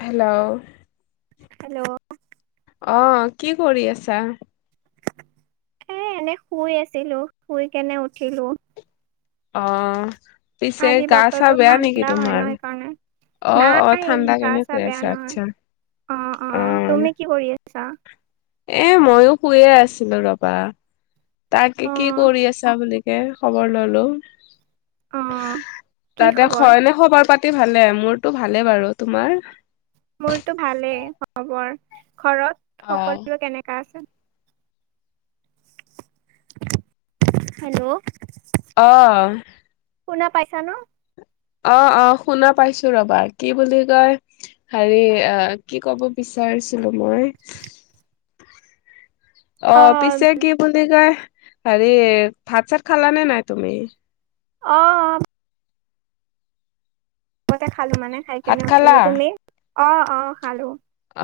Hello. Hello. অহ, কি কৰি আছা? এ এনেই শুই আছিলোঁ, শুই কেনে উঠিলোঁ। অহ। আজি বতৰটো ঠাণ্ডা হয় ন' অ সেইকাৰণে। অ নাই ঠাণ্ডা গা কেনে চা হৈ বেয়া আছে নহয়। আচ্ছা অহ', অ অহ' তুমি কি কৰি আছা? এ মইও শুইৱে আছিলোঁ ৰবা তাকে অ কি কৰি আছা বুলি তাকে খবৰ ললোঁ, অ কি তাকে খবৰ হয়নে খবৰ পাতি ভালে, মোৰতো ভালে বাৰু। তোমাৰ? মোৰটো ভালেই খবৰ। ঘৰত অ সকলোৰে কেনেকা আছে? [unintelligible] হেল্ল'। অহ। শুনা পাইছা ন'? অহ', অহ' শুনা পাইছোঁ ৰবা। কি বুলি কয়? হেৰি অহ, কি কব বিচাৰিছিলোঁ মই। [unintelligible] অ অহ, পিছে কি বুলি কয় হেৰি ভাত-চাত খালানে নাই তুমি? অহ। তে খালোঁ মানে খাই ভাত কেনে খালা? উঠিলোঁ। তুমি? অহ', অহ' খালোঁ।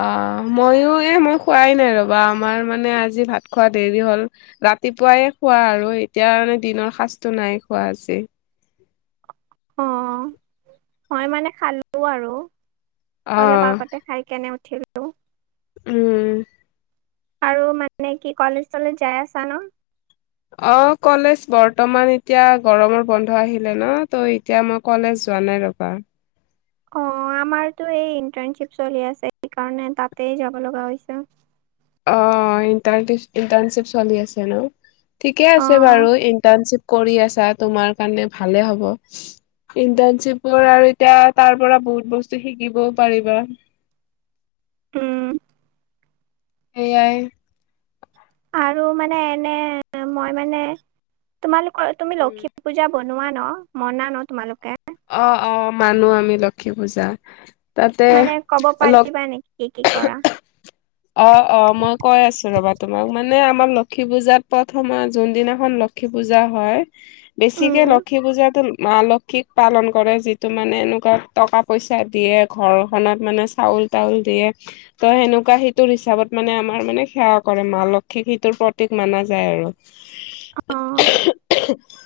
অহ, মইয়ো এই মই খোৱাই নাই ৰ'বা আমাৰ মানে আজি ভাত খোৱা দেৰি হ'ল। ৰাতিপুৱাই খোৱা আৰু এতিয়া মানে দিনৰ সাঁজটো নাই খোৱা আজি। অহ, মই মানে খালোঁ আৰু অলপ অ' আগতে। খায় কেনে উঠিলোঁ। উম। আৰু মানে কি কলেজ-চলেজ যায় আছা ন'? অহ, কলেজ বৰ্তমান এতিয়া গৰমৰ বন্ধ আহিলে ন' ত এতিয়া মই কলেজ যোৱা নাই ৰবা। অহ, আমাৰতো এই ইন্টাৰনশ্বিপ চলি আছে সেইকাৰণে তাতে যাব লগা হৈছে। অহ, ইন্টাৰচি-ইন্টাৰণশ্বিপ চলি আছে ন'। ঠিকে অ আছে বাৰু ইন্টাৰশ্বিপ কৰি আছা তোমাৰ কাৰণে ভালে হ'ব। ইণ্টাণশ্বিপৰ আৰু এতিয়া তাৰপৰা বহুত বস্তু শিকিবও পাৰিবা। উম। এয়াই। আৰু মানে এনে মই মানে তোমালোকৰ, তুমি উম লক্ষ্মী পূজা বন বনোৱা ন' মনা ন' তোমালোকে। অহ', অহ' মানো আমি লক্ষী পূজা। তাতে মানে ক'ব লগ পাৰিবা নেকি, কি কি কৰা? অহ', অহ' মই কৈ আছো ৰবা তোমাক, মানে আমাৰ লক্ষী পূজাত প্ৰথমে যোনদিনাখন লক্ষী পূজা হয়, বেছিকে উম লক্ষী পূজাতো মা লক্ষ্মী লক্ষ্মীক পালন কৰে যিটো মানে এনেকুৱা টকা পইচা দিয়ে, ঘৰখনত মানে চাউল-তাউল দিয়ে। ত' সেনেকুৱা সিটোৰ হিচাপত মানে আমাৰ মানে সেৱা কৰে, মা লক্ষ্মীক সেইটোৰ প্ৰতীক মাননা যায় আৰু। অ [unintelligible]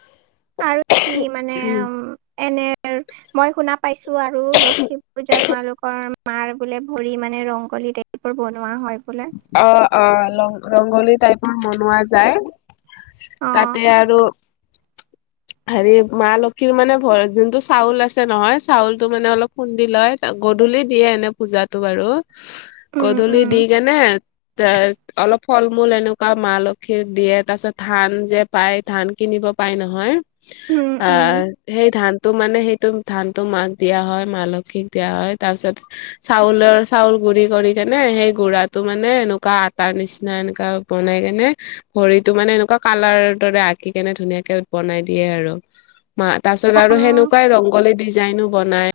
আৰু কি মানে উম, এনেই মই শুনা পাইছোঁ আৰু লক্ষ্মী পূজাত তোলোকৰ মাৰ বোলে ভৰি মানে ৰংগলী টাইপবোৰ বনোৱা হয় বোলে। অ', অ' ৰ ৰংগলী টাইপৰ বনোৱা যায় অ তাতে আৰু হেৰি মা লক্ষীৰ মানে ভ যোনটো চাউল আছে নহয় চাউলতটো মানে অলপ খুন্দি লয়। গধূলি দিয়ে এনে পূজাতটো বাৰু উম গধূলি উম দি কেনে এ অলপ ফল মূল এনেকুৱা মা লক্ষি দিয়ে তাৰ পিছত ধান যে পাই ধান কিনিব পাই নহয় উম উম আহ সেই ধানটো মানে সেইটো ধানটো মাক দিয়া হয় মা লক্ষীক দিয়া হয় তাৰপিছত চাউলৰ চাউল গুৰি কৰি কেনে সেই গুড়টো মানে এনেকুৱা আটাৰ নিচিনা এনেককা বনাই কেনে খৰিতটো মানে এনেকুৱা কালাৰ দৰে আঁকি কেনে ধুনীয়াকে বনাই দি দিয়ে আৰু মা তাৰ পাছত অ', আৰু সেনেকুৱাই ৰংগলী ডিজাইনো বনাই।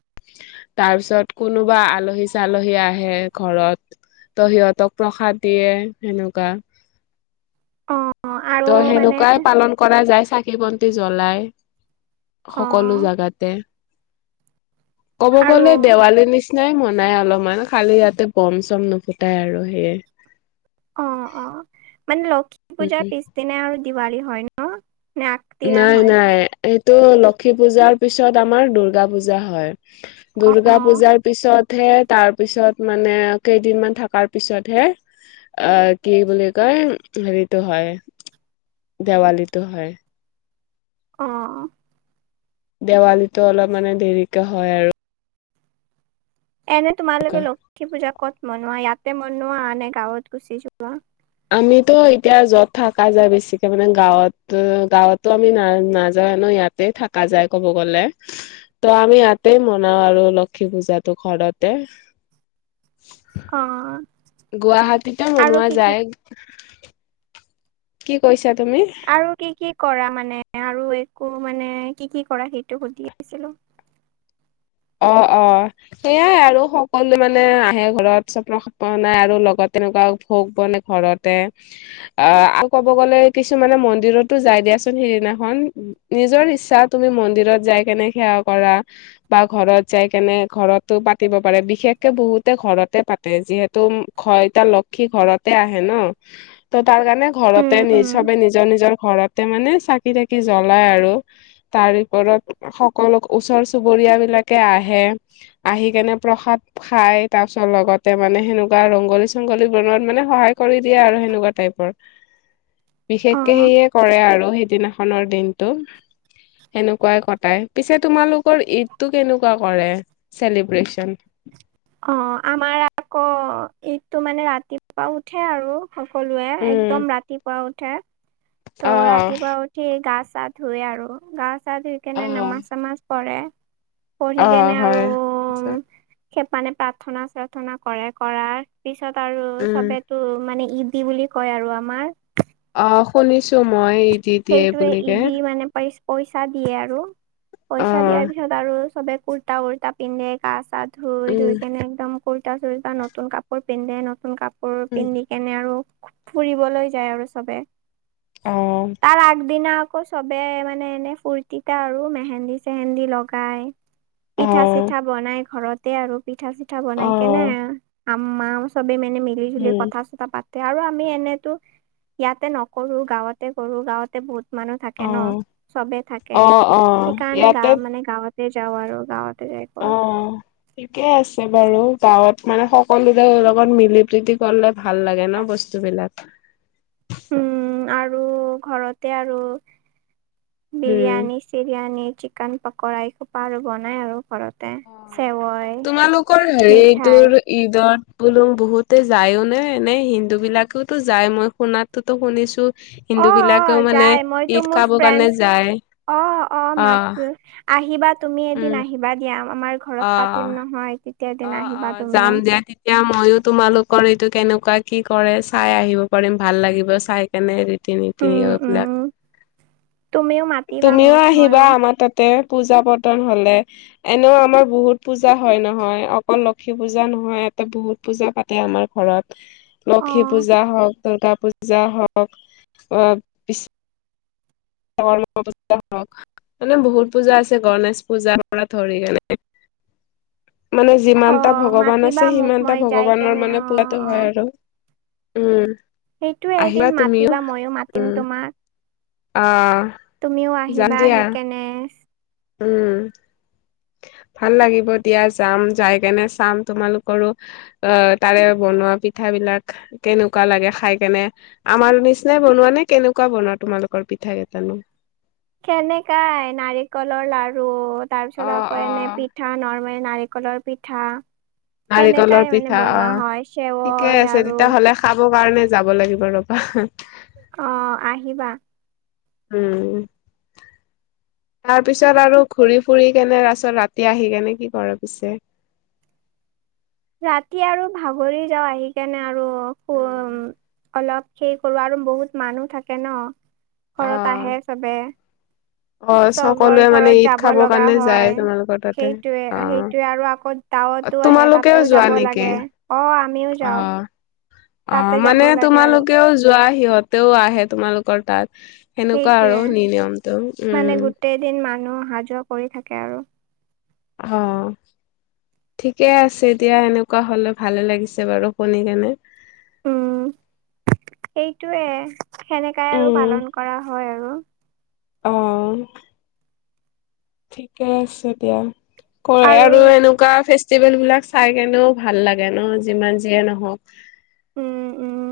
তাৰ পিছত কোনোবা আলহী চালহী আহে ঘৰত। ত সিহঁতক প্ৰসাদ দিয়ে সেনেকুৱা। অ', আৰু ত' মানে সেনেকুৱাই পালন কৰা যায় চাকি বন্তি জ্বলাই। সকলো অ', জোগাতে ক'ব আৰু গলে দেৱালী নিচিনা নিচিনাই মনাই অলপমান খালি ইয়াতে বম চম নুফুটাই আৰু সেয়ে। অ', অ' মানে লক্ষী পূজাৰ উম পিছদিনা আৰু দিৱালী হয় ন? নে আগদিনা নাই হয়? নাই এইটো লক্ষী পূজাৰ পিছত আমাৰ দূৰ্গা পূজা হয়। দুূৰ্গা অ', পূজাৰ পিছত হে তাৰপিছত মানে কেইদিনমান থকাৰ পিছতহে আহ কি বুলি কয় হেৰিটো হয়। দেৱালীতো হয়। অ' দেৱালীতো অলপ মানে দেৰিকাে হয় আৰু। এনে তোমালোকে লক্ষী পূজা কত মনোৱা ইয়াতে মনোৱা আনে গাঁৱত গুচি যোৱা? আমিতো এতিয়া যত থকা যায় বেছিকে মানে গাঁৱত গাঁৱতো আমি না নাযাওে ন ইয়াত তে থকা যায় ক'ব গ'লে। ত আমি ইয়াতে মনাও আৰু লক্ষী পূজাটো ঘৰতে। অ' গুৱাহাটীতে আৰু বনোৱা কি কি যায়। কি কৈছা তুমি? আৰু কি কি কৰা মানে আৰু একো মানে কি কি কৰা সেইটো সুধি আছিলো। অ', অ' সেইয়াই আৰু সকলো মানে আহে ঘৰত স্বপ্ননাই আৰু লগত তেনেকুৱা ভোগ বনে ঘৰত। অ' আৰু ক'ব গ'লে কিছুমানে মন্দিৰতো যাই দিয়াচোন সেইদিনাখন নিজৰ ইচ্ছা তুমি মন্দিৰত যাই কেনে সেৱা কৰা। বা ঘৰত যাই কেনে ঘৰতো পাতিব পাৰে বিশেষকে বহুতে ঘৰতে পাতে যিহেতু ঘ এতা লক্ষী ঘৰতে আহে ন ত তাৰ কাৰণে উম, ঘৰতে নিজ উম, সবে নিজৰ নিজৰ ঘৰতে মানে চাকি তাকি জ্বলাই আৰু তাৰ ওপৰত সকলো ওচৰ চুুৰ পৰিয়াল বিলাকে আহে আহি কেনে প্ৰসাদ খাই তাৰ পিছত লগতে মানে সেনেকুৱা ৰংগলী চংগলী বনোৱাত মানে সহায় কৰি দিয়ে আৰু সেনেকুৱা টাইপৰ। বিশেষকে অ', সেয়ে কৰে আৰু সেইদিনা খনৰ দিনটো সেনেকুৱাই কটাই পিছে তোমালোক ঈদটো কেনেকুৱা কৰে চেলিব্ৰেচন? অ' আমাৰ আকৌ ইটো মানে ৰাতিপোৱা উঠে আৰু সকলোৱে উম একদম ৰাতিপুৱা উঠে। অ ত' ৰাতিপুৱা উঠি গা চা ধুই আৰু গা চা ধুই কেনে অ নামাজ চামাজ পঢ় পঢ়ি অ', কেনে আৰু হয় পিছে [unintelligible] মানে প্ৰাৰ্থনা চাৰ্থনা কৰে কৰাৰ পিছত আৰু উম চবে ত মানে ইঈদ দি বুলি কয় আৰু আমাৰ অ' শুনিছো মই ঈদ ঈদ দিয়ে সেইটোৱে ই বুলিকে দি মানে পাৰ পইচা দিয়ে আৰু অ পইচা দিয়াৰ পিছত আৰু চবে কুুৰ্তা উুৰ্তা পিন্ধে গা চা ধুই উম ধুই কেনে একদম কুৰ্তা চুুৰ্তা নতুন কাপোৰ পিন্ধে নতুন কাপোৰ উম, পিন্ধি কেনে আৰু ফুৰিবলৈ যায় আৰু চবে অঁ তাৰ আগদিনা আকৌ চবে মানে এনে ফূুৰ্তিতা আৰু মেহেন্দি চেহেন্দি লগাই অ পিঠা চিঠা বনাই ঘৰতে আৰু পিঠা চিঠা অ বনাই কেনে আম মা সবে মানে মিলি জুলি উম কথা চতা পাততি আৰু আমি এনেতো ইয়াতে নকৰো গাঁৱতে কৰো গাঁৱতে বহুত মানুহ থাকে অ ন চবে থাকে অ অ সেইকাৰণে গা ইয়াতে মানে গাঁৱত যাও আৰু গাৱাতে যাই অ ঠিকেই আছে বাৰু গাঁৱত মানে সকলোৰে লগত মিলি প্ৰীতি কলে ভাল লাগে ন বস্তুবলাক উম আৰু ঘৰতে আৰু উম বিৰিয়ানী চিৰিয়ানী চিকেন পকৰা এই খোপা আৰু বনাই আৰু ঘৰত অ তোমালোকৰ মিঠাই হেৰিটোৰ ঈদত বোলুম বহুতে যায়ও নে এনেই হিন্দু বিলাকেওতো যায় মই সোণাতটোতো শুনিছো হিন্দু অ অ বিলাকেও মানে যাই মইতো ঈদ মোৰ খাব ফ্ৰেণ্ড কাৰণে যায় অ অ মাতো আহিবা তুমি উম এদিন আহিবা দিয়া আমাৰ ঘৰত অ পাতিম নহয় তেতিয়া এদিন আহিবা তুমিও এতিয়া মইো তোমালোকৰ এইটো কেনেকুৱা কি কৰে চাই আহিব পাৰিম ভাল লাগিব চাই তেনে দু তিনি তিনি উম আৰুবিলাক উম তুমিও মাতিবা তুমিও মোক আহিবা মইও আমাৰ তাত তে পূজা পাতন হলে এনেও আমাৰ বহুত পূজা হয় নহয় অকল লক্ষী পূজা নহয় ইয়াতে বহুত পূজা পাতে আমাৰ ঘৰত অ লক্ষী পূজা হওক দুূৰ্গা পূজা হওক অস্থা হক মানে বহুত পূজা আছে গণেশ পূজাৰ পৰা ধৰি কেনে মানে অ যিমানটা ভগৱান মাতিবা আছে মোক সিমানটা মই যাই ভগৱানৰ কেনে মানে অ পূজাটো অ হয় আৰু উম সেইটো আহিবা এদিন তুমিও মাতিবা মইো মাতিম তোমাৰ অ তুমিও আহিবা আহি কেনে উম ভাল লাগিব দিয়া যাম যাই কেনে চাম তোমালোকৰো অ তাৰে বনোৱা পিঠ বিলাক কেনেকুৱা লাগে খাই কেনে আমাৰ নিচিনাই বনোৱা নে কেনেকুৱা বনোৱা তোমালোকৰ পিঠা কেইটানো কেেনেকাই নাৰিকলৰ লডাৰু তাৰ অ পিছত আকৌ অ এনে পিঠা পিঠা নৰ্মে নাৰিকলৰ পিঠা নাৰিকলৰ সেনেকাই মানে পিঠা অ বনোৱা হয় ঠিকে চেৱই আছে আৰু তেতিয়াহ'লে খাব কাৰণে যাব লাগিব ৰবা অ আহিবা উম তাৰ পিছত আৰু ঘূৰি ফুৰি কেনে তছত ৰাতি আহি কেনে কি কৰে পিছে ৰাতি আৰু ভাগৰি যাওঁ আহি কাৰনেে আৰু অলপ সেই কৰৰু আৰু বহুত মানুহ থাকে ন অ ঘৰত আহে চবে অ চবৰ সকলোৱে মানে ঘৰত ঈদ যাব খাবৰ লগা কাৰণে যায় হয় তোমালোকৰ তাতে সেইটোয়ে সেই ত আৰু আকৌ গাঁৱতো আহে তোমালোকে তাতেও যাব লাগে অ আমিও যাওঁ অ তাতে যাব মানে লাগে আৰু তোমালোকেও যোৱা সিহঁতেও আহে তোমালোকৰ তাত সেনেকুৱা আৰু নি নিয়মটো উম গোটেইদিন মানুহ অহা যোৱা কৰি থাকে আৰু অ'। ঠিকে আছে এতিয়া এনেকুৱা হ'লে ভালে লাগিছে বাৰু শুনি কিনে। উম সেইটোৱে সেনেকাই আৰু উম পালন কৰা হয় আৰু। অ'। ঠিকে আছে দিয়া কয় আৰু এনো কা ফেষ্টিভেল বিলাক চাই কেনেও ভাল লাগে ন যিমান যিয়ে নহওঁক উম উম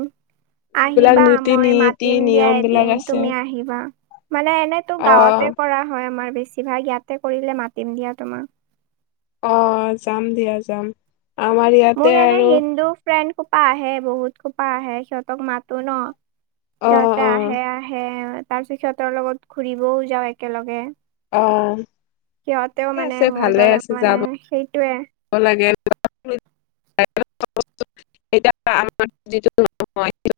যিবিলাক আহিবা নীতি মই নীতি মাতিম দিয়া নিয়ম বিলাক এদিন আছে তুমি আহিবা। মানে এনেতো অ গাঁৱতে কৰা হয় আমাৰ বেছিভাগ, ইয়াতে কৰিলে মাতিম দিয়া তোমাক। অ' যাম দিয়া যাম আমাৰ মোৰ ইয়াতে এনে আৰু হিন্দু ফ্ৰেণ্ড সোপা আহে বহুত সোপা আহে সিহ'তক মাতো ন অ সিহঁতে অ আহে। আহে আহে তাৰিছত সিহঁতৰ লগত ঘুৰিবও যাওঁ একেলগে। অ'। সিহঁতেওঁ ঠিকে মানে আছে মোৰ ভালে দৰে আছে যাম মানে সেইটোৱে লাগে [unintelligible] এ আমাৰ যিটো নহ [unintelligible]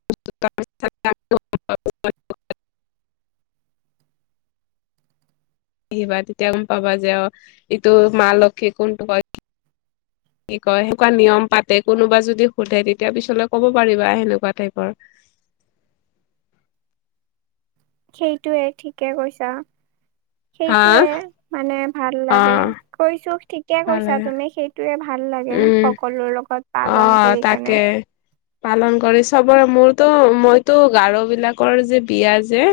আহিবা তেতিয়া গ'ম পাবা যে অ ইটো মা লক্ষী কোনটো কয়। কি কয় সেনেকুৱা নিয়ম পাতে কোনোবা যদি সোধে তেতিয়া পিছলৈ ক'ব পাৰিবা সেনেকুৱা টাইপৰ। সেইটোৱে ঠিকে কৈছা হা সেইটোৱে মানে ভাল অ লাগে। কৈছো ঠিকে ভাল কৈছা লাগে তুমি সেইটোয়ে ভাল লাগে উম সকলৰে লগত। পালন অ' কৰি কেনে। তাকে। পালন কৰে চবৰে, মোৰতো মইতো গাৰো বিলাকৰ যে বিয়া যে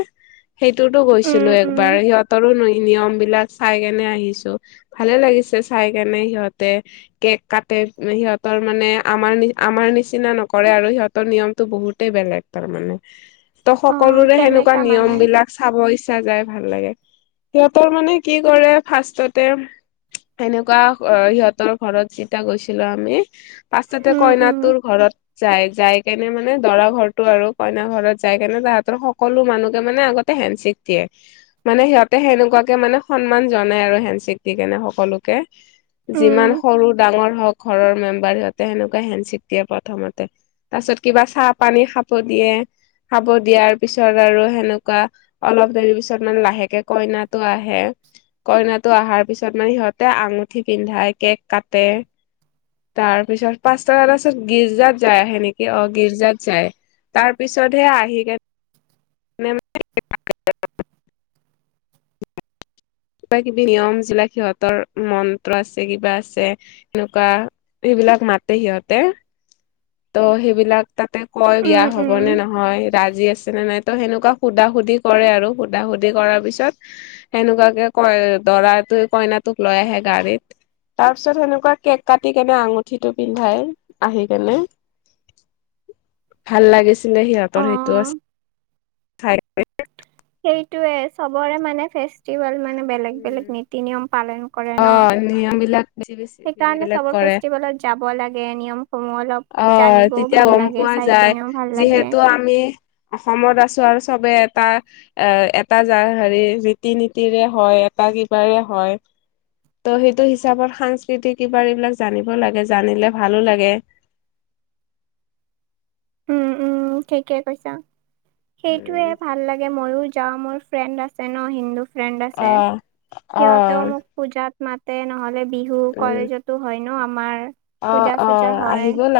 সেইটোতো উম গৈছিলো উম একবাৰ সিহঁতৰো নিয়ম বিলাক চাই কিনে আহিছো ভালে লাগিছে চাই কিনে, সিহঁতে কেক কাটে সিহঁত তাৰমানে আমাৰ নিচিনা নকৰে আৰু সিহঁতৰ নিয়মতটো বহুতেই বেলেগ তাৰ মানে। ত অ সকলোৰে সেনেকুৱা কেনেকা মানে নিয়ম বিলাক চাব ইচ্ছা যায় ভাল লাগে। সিহঁতৰ মানে কি কৰে ফাৰ্ষ্ষ্টতে সেনেকুৱা সিহঁতৰ ঘৰত যেতিয়া গৈছিলো আমি পাছতে উম উম কইনাত তোৰ ঘৰৰত যাই যাই কেনে মানে দৰা ঘৰটো আৰু কইনা ঘৰত যাই কেনে তাহাঁতৰ সকলো মানুহকে মানে আগত হেণ্ডচেক দিয়ে। মানে সিহঁতে সেনেকুৱাকে মানে সন্মান জনাই আৰু হেণ্ডচেক দি কেনে সকলোকে। উম যিমান সৰু ডাঙৰ হওঁক ঘৰৰ মেম বাৰকে সেনেকুৱা হেণ্ডচেক দিয়ে প্ৰথমতে তাৰ পিছত কিবা চাহ পানী খাব দিয়ে। খাব দিয়াৰ পিছত আৰু সেনেকুৱা অলপ দেৰি পিছত মানে লাহেকে কইনাটো আহে। কইনা টো অহাৰ পিছত মানে সিহঁতে আঙুঠি পিন্ধাই কেক কাটে তাৰ পিছত পাঁচটা ত পাছত গিৰ্জাত যাই আহে নেকি অ' গীৰ্জাত যায়। তাৰ পিছতহে আহি কে মেম [unintelligible] কিবা কিবি নিয়ম যিবিলাক সিহঁতৰ মন্ত্ৰ আছে কিবা আছে সনেকুৱা সেইবিলাক মাতে সিহঁতে। ত' সেইবিলাক তাতে কয় উম বিয়া হ'ব উম নে নহয় ৰাজি আছে নে নাই ত' সেনেকুৱা সোধা সুধি কৰে আৰু, সোধা সুধি কৰাৰ পিছত সেনেকুৱাকে কই দৰাতোৱে কইনাটোক লৈ আহে গাড়ীত তাৰ পিছত সেনেকুৱা কেক কাটি কেনে আঙুঠিটো পিন্ধাই আহি কেনে। ভাল লাগিছিল ন অ সিহঁতৰ সেইটো চাই। সেইটোয়ে চবৰে মানে ফেষ্টিভেল। মানে বেলেগ বেলেগ নীতি নিয়ম পালন কৰে অ ন। নিয়ম বিলাক বেছি বেছি বেলেগ সেইকাৰণে বেলেগ চব কৰে ফেষ্টিভেলত যাব লাগে, নিয়মসমূহ অলপ অ' জানিবও তেতিয়া ভাল গ'ম লাগে পোৱা চাই যায়। কেনেও ভাল লাগে যিহেতু আমি অসমত আছোঁ আৰু চবে এটা এ, এটা য হেৰি ৰীতি নীতিৰে হয় এটা কিবাৰে হয়, ত' সেইটো হিচাপত সাংস্কৃতিক কিবাৰ এইবিলাক জানিব লাগে জানিলে ভালো লাগে। উম, উম, ঠিকে কৈছা সেইটোোৱে উম। ভাল লাগে মইো যাওঁ মোৰ ফ্ৰেণ্ড আছে ন হিন্দু ফ্ৰেণ্ড আছে অ', সিহঁতেও অ', মোক পূজাত মাতে নহ'লে বিহু উম, কলেজতো হয় ন আমাৰ অ', পূজা চূজা অ', হয়, আহিব লা